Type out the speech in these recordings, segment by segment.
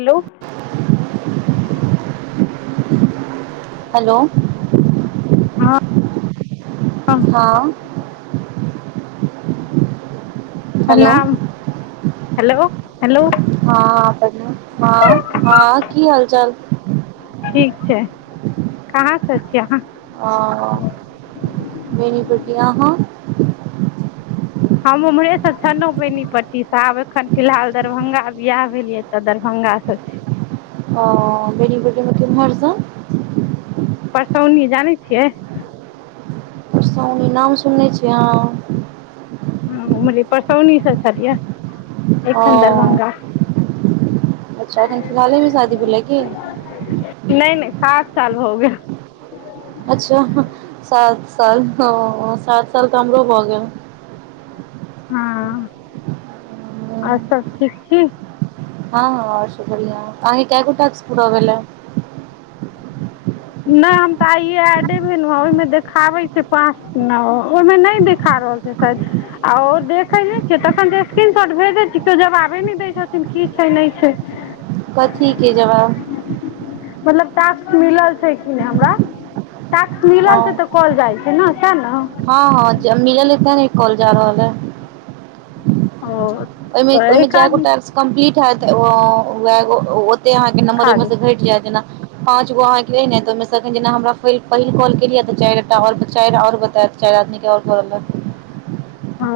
Hello. Hello. हँ। हँ। Hello. प्रणाम हेलो हेलो हँ बढ़िया हँ हँ की हाल चाल। ठीक छै कहाँसँ छीयै अहाँ। ओ बेनीपट्टी अहाँ। हम ओम्हरेसँ छलहुँ बैनीपट्टीसँ आब एखन फिलहाल दरभंगा बियाह भेल यै तऽ दरभंगासँ छी। ओ बेनीपट्टी मे किम्हर सॅं। परसौनी जानै छियै। परसौनी नाम सुनने छीै हाँ। हूं उम्हरे परसौनीसँ छलियै एखन ओ दरभंगा। तऽ अखन फिलहाले मे शादी भेलय हऽ की। नहि नहि सात साल हो गेल। अच्छा सात साल सात साल तऽ हमरो भऽ गेल। हँ आओर सब ठीक छी। हँ हँ आओर सब बढ़िआ अहाँके कए गो टास्क पूरा भेलै। नहि हम तऽ आइे ऐडे भेलो हं ओहिमे देखाबे छै पाँच नऽ ओहिमे नहि देखा रहल छी। से शायद आ ओ देखैने छियै तखन जे स्क्रीनशॉट भेजै छिये केओ जवाबे नहि दैत छथिन की छै नहि छै। [unintelligible] कथी के जवाब। मतलब टैक्स मिलल छै कि नहि हमरा टैक्स हँ मिलल छै तऽ। कॉल जाइ छै सैह नऽ। हँ हँ जेय मिलल यऽ तैं ने कॉल जा रहल ऐ। ओ ओहिमे तऽ एहि ओहिमे जे काज गोटा टास कम्प्लीट हैत वैह गो [unintelligible] से अहाँ के नंबर खा ओहिमे से जेतै घटि जायत जेना पाँच गो अहाँके अय ने तऽ ओहिमेसँन जेना हमरा पहिल कॉल केलियै तऽ चारिटा चारि आओर बतायत। चारि आदमीे के आओर करलय। ओ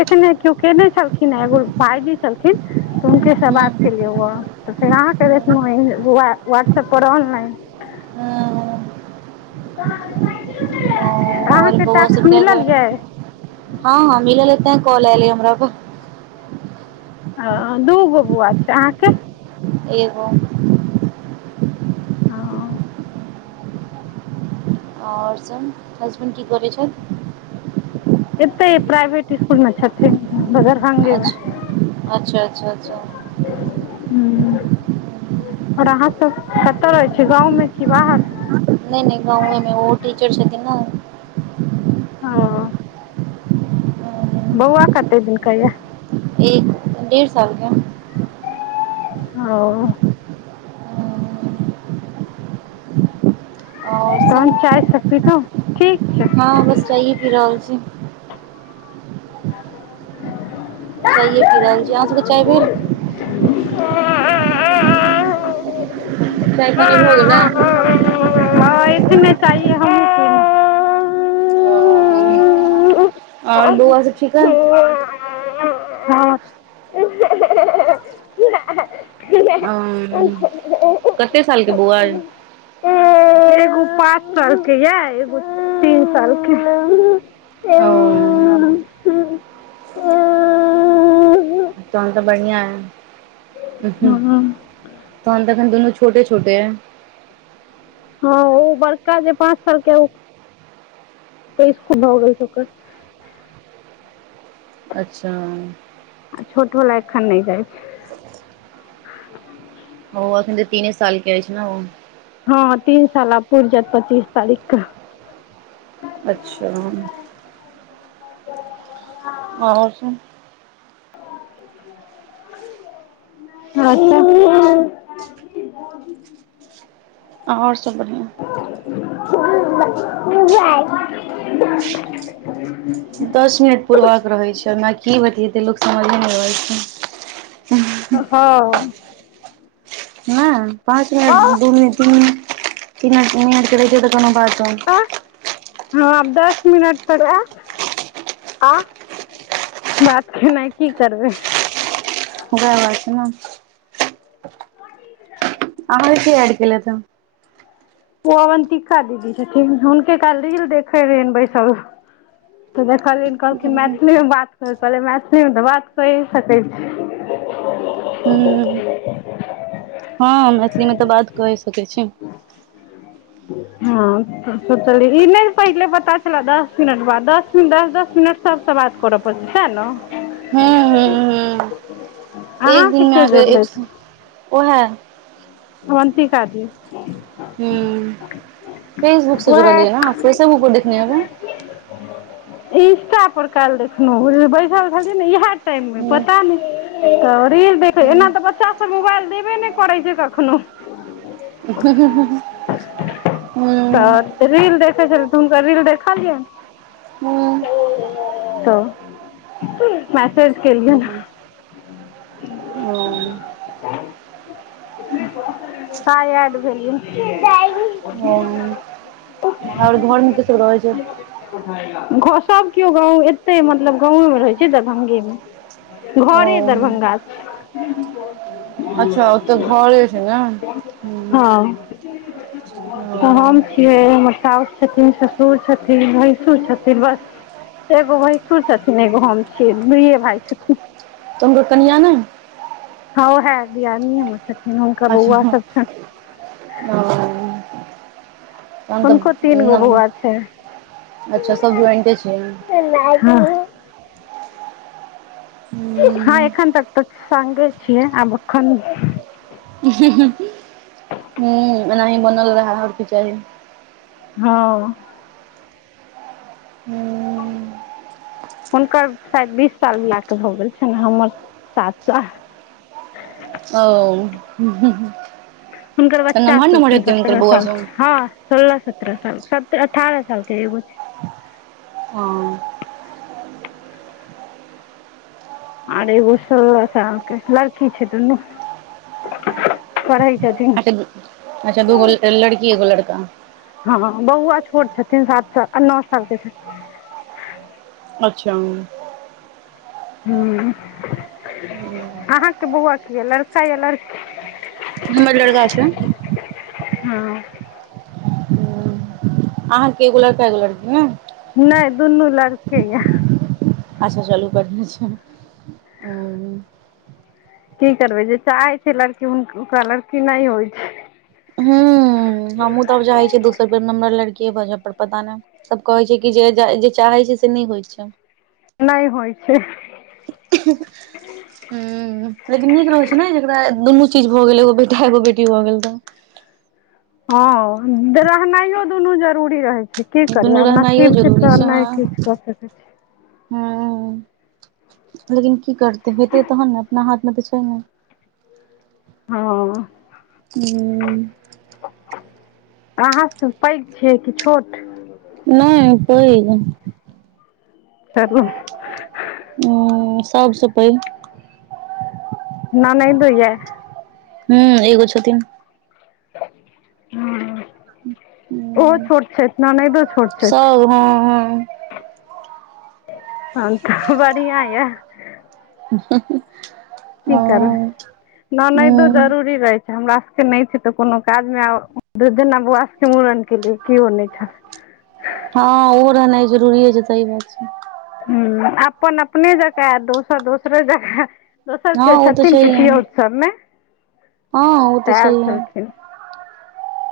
एखने केओ कने छलखिन हँ एगो भाइजी छलखिन। तऽ हुन्के सॅं हूं बात के लिओ ये। तऽ फेर अहाँकेँ देखलहुँ व्हाट्सएप्प पर ऑनलाइन। [unintelligible] ओ आओर अहाँके बौआ टास्क सब कै गो मिलल अइ यै हँ हँ मिलल अय तैं कॉल ऐल हमरा पर अय दूगो बौआ छै अहाँके एगो [unintelligible] आओर सभ हसबैंड की करै छथि। एतै प्राइभेट स्कूल मऽ छथिन दररभंगेमे अच्छा अच्छा अच्छा अच्छा हू और अहाँ सब कतय रहै छीयै गाँवमे की बाहर नहि नहि गाँवएमे ओहो टीचर छथिन नऽ ओ बौआ कते दिन का यैह एक डेढ़ सालके हँ ओ आओर तहन सब चाय सब पिलौं ठीक छै हँ बस चाइए पी रहल छी [unintelligible] चाइए पी रहल छी अहाँ सबके चाय भेल। [unintelligible] चाय पानी भ गेलै हँ एखने चाइए हमहुँ पिलौं ओ ओर बौआ सब ठीक अय कीनब हम्म कते सालके बौआ अय एगो पाँ एगो पांच साल के यै एगो तीन सालके ओ उउ हँ तहन तऽ बढ़ियां अय हु हु हँ तहन त अखन दुनू छोटे छोटे ऐ हँ ओ बड़का जे पाँच साल के ओ इसकुल भऽ गेल छै ओकर अच्छा आ छोट बला एखन नहि जाइ छै। [inaudible] हँ अखन त तीने साल केै अछि ने ओ। हँ तीन साल आब पुइर जायत पच्चीस तारीख के अच्छा [inaudible] आओर सब [unintelligible] [unintelligible] आओर सब बढ़िआं [unintelligible] दस मिनट पुरबाक रहै छै ओना की बतीयेतई लोक समझे नहि अबै छै हँ ह पाँच मिनट दू मिनट तीन मिनिट तीन मिनट तीन मिनट के रहते करैत त कोनो बातो आ हँ अब दस मिनट तक एत आ बात खेनाइ की करबै उहा बात छै न [inaudible] आहाके के ऐड केलाइठ ह ओ अवन्तिका दीदी छथिन हुनके काइल रील देखए रहैन बैसल तऽ देखलिन कहलखिन हन मैथिली मे बात कर कहल मैथिली मे तऽ बात कए सकैत छी [inaudible] ह हँ मैथिली मे तऽ बात कये सकै छी [inaudible] हँ ई नहि पहिले पता च दस मिनट बादस मिन दस दस मिनट सबसँ बात करऽ पड़तै साह न हँ हँ एक अहाँके दिन मे के अहके एक जोड़लथि ओहै [unintelligible] हू फेसबुक से उएह जुड़लियै ने फेसबुक पर देखने हेबै इंस्टा पर काइल देखलहु बैसल छलियने इह टाइम मे हूँ पता नहि तऽ रील देख एना हूँ तऽ बच्चा सब मोबाइल देबे नहि करै छै कखनो तऽ रील देखै छलै तऽ हुनकर रील देखलियै हूँ तऽ मैसेज केलियै ने ओ तऽ आय ऐड भेलये ओ आओर घरमे के सब रहै छै [unintelligible] सभ केओ गाँव एते मतलब गाँवेमे रहैत छै दरभंगेमे घरे ओ दरभंगा छै तऽ घरे छै ने हू हँ ओ तऽ हम हमर सउस छथिन ससुर छथिन भैंसुर छथिन बस एगो भैंसुर छथिन एगो हम छियै दुइे भाय छथिन तऽ हुनकर कनिया नहि हँ ओहा दियादनीयो छथिन हुनकर अच्छा बौआ सब छनि ओ तहन हुनको तीन गो तऽ बौआ छै अच्छा सब ज्वइंटे छै [unintelligible] हँ हूँ एखन तक तऽ संगे छियै आब एखन हू एनाही बनल रहा आओर की चाही हँ हुनकर शायद बीस साल बिहा कऽ भऽ गेल छनि हमर सात साल ओ हुनकर तऽ नमहर बच्चासभ नमहर छनि हेतै हुनकर सत्ररह बौआ सालके सब हँ सोलह सत्रह साल सत्र अठारह साल के एगो छै हँ आर एगो सोलह सालके लड़की छै दुनू पढै छथिन अच्छा अच्छा दूगो लड़की एगो लड़का हँ बौआ छोट छथिन सात साल आ नओ सालके छथिन अच्छा हू अहाँके बौआ कि यऽ लड़का या लड़की हमर लड़का छै हँ अहाँके एगो लड़का एगो लड़की ने नहि दुनू लड़के यऽ अच्छा चलु बढ़िया छैय हीं हूॅं कि करबै जे चाहै छैय लड़की, हुन ओकरा लड़की नैय होय छैय हमहूॅं तब चाहै छी दोसर बेर नम्बर लड़कीे भऽ जाय पर पता नैय सब कहै छैय कि जे जाय् जे चाहै छैय से नैय होय छैय नैय होय छैय [unintelligible] हूॅं - लेकिन नीक लगैय छैय नैय जेकरा दुनु चीज भ गेलै एगो बेटा एगो बेटी भऽ गेल तऽ हँ, रहनायओ दुनु जरूरी रहै कि करबै दुनू आब रहनाइयो नसीब छैय जरूरी तऽ नैय किछ क सकैय छैय हूॅं ऊॅं, लेकिन कि करतै? हेतै तहन ने, अपना हाथ मे त छैय नैय हँ हूॅं अहाँ पैघ छियै कि छोट नैय पेग [unintelligible] हूँ सब सऽ पैघ ननैदो ये हूॅं एगो छथिन हाॅं - ओहो छोट छैथ ननैदो छोट छैथ हू हँ तहन तऽ बढ़िआ यऽ [unintelligible] कि करबै? ननैदो हूं हँ ओहो जरुरी रहै हमरा सबके नैय छैय तऽ कोनो काज मे आब, दू दिना बौआा स के मुड़न केलियै केओ नैय छह हँ ओहो रहनाय जरुरिये छैय। सही बात छैय। हूॅं - अपन अपने जकाँ दोसर दोसरे जकाॅं, दोसर हँ के ओ तऽ छथिन छैहे पितयौत सब में हँ उऽ तऽ छहिये [inaudible]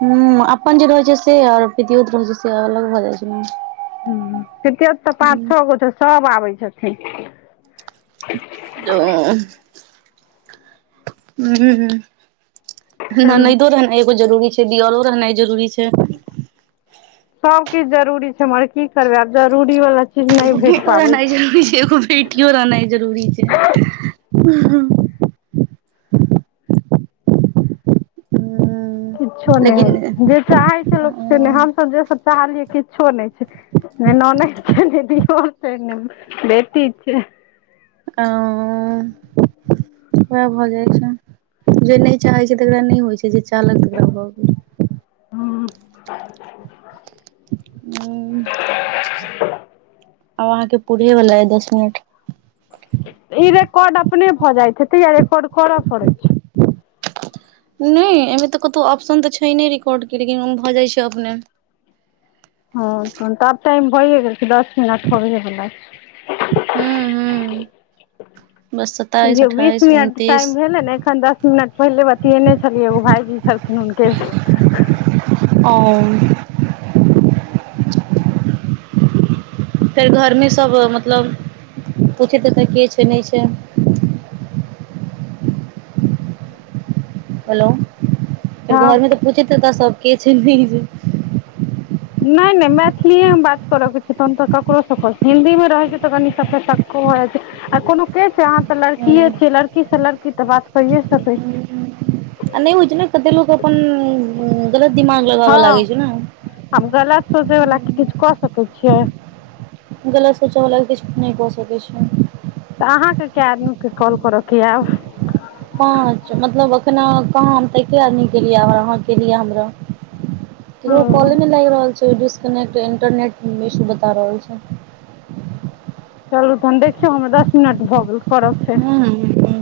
हूॅं अपन जे रहै छैय से आरु पितयौत जे रहै छैय से अलग भऽ जाय छै ने हूॅं - पितयौत त पाँच छअ गो छैय सब आबै छथिन [unintelligible] - हूॅं चलू ननैदो रहनाय एगो जरूरी छैय दियौरो रहनाइ जरूरी छै सब किछ जरुरी छैय मगर कि करबै आब जरूरी बाला एगे बेटो रहनाय जरुरी छैय एगो बेटियो रहनाय जरुरी छैय - हाॅं हूँ किछो नैय होय लेकिन छैय। जे चाहै छैय लोक से ने हमसभ जे सभ चाहलियै किछो नैय छैय ने ननैद छैय, ने दियौर छैय, ने बेटी छैय। आंय उएह भऽ जाय छैय। जे नैय चाहै छैय तेकरा नैय होय छैय। जे चाहलक तकरा भऽ गेल [unintelligible] हूॅं आब अहाँ के पुरये बाला अय दस मिनट इ रेकॉर्ड अपने भऽ जाय छैय, तहिया रेकॉर्ड करअ पड़ै छैय नैय अय में तऽ कतौ ऑप्शन त छैय ने रिकॉर्ड के लेकिन उऽ भऽ जाय छैय अपने। हँ तन तब टाइम भइये गेल छैय दस मिनट होबेय बला हूं छैय हूं बस सत्ताइस जे बीस अठाइस मिनट टाइ उनतीस भेल ने एखन मिनट पहिले बतियेने छलियै एगो भाायजी छलखिन हुनके से अउम फेर घरमे सब मतलब पुछेथ हेतय के छै नहि छै, बलो फेर हँ घर मे तऽ पूछे त सब के छै नहि नहि मैथिलि एमे बात करऽके छै तहन तऽ ककरोसँ हिन्दीमे रहै छै तऽ कनि सबके सक्को भऽ जाइ छै आ कोनो के छै अहाँ तऽ लड़कीे छियै लड़की से लड़की तऽ बात करे सकैत छी आ नहि होइ छै ने कते लोक अपन गलत दिमाग लगाबऽ लागैत छै ने हम गलत सोचै वला के किछु कऽ सकैत छियै गलत सोचऽ बला किछ नहि कऽ सकै छिए तऽ अहाँ के कए आदमी के कॉल करऽ के आयब। पाँच मतलब एखना कहाँ हम तऽ एके आदमी केलियै अहाँ केलियै हमरा ककरो हँ कॉले मे लागि रहल छै डिस्कनेक्ट इंटरनेट इशू बता रहल छै। चलू तहन देखियौ हमरा दश मिनट भऽ गेल करब फेर हु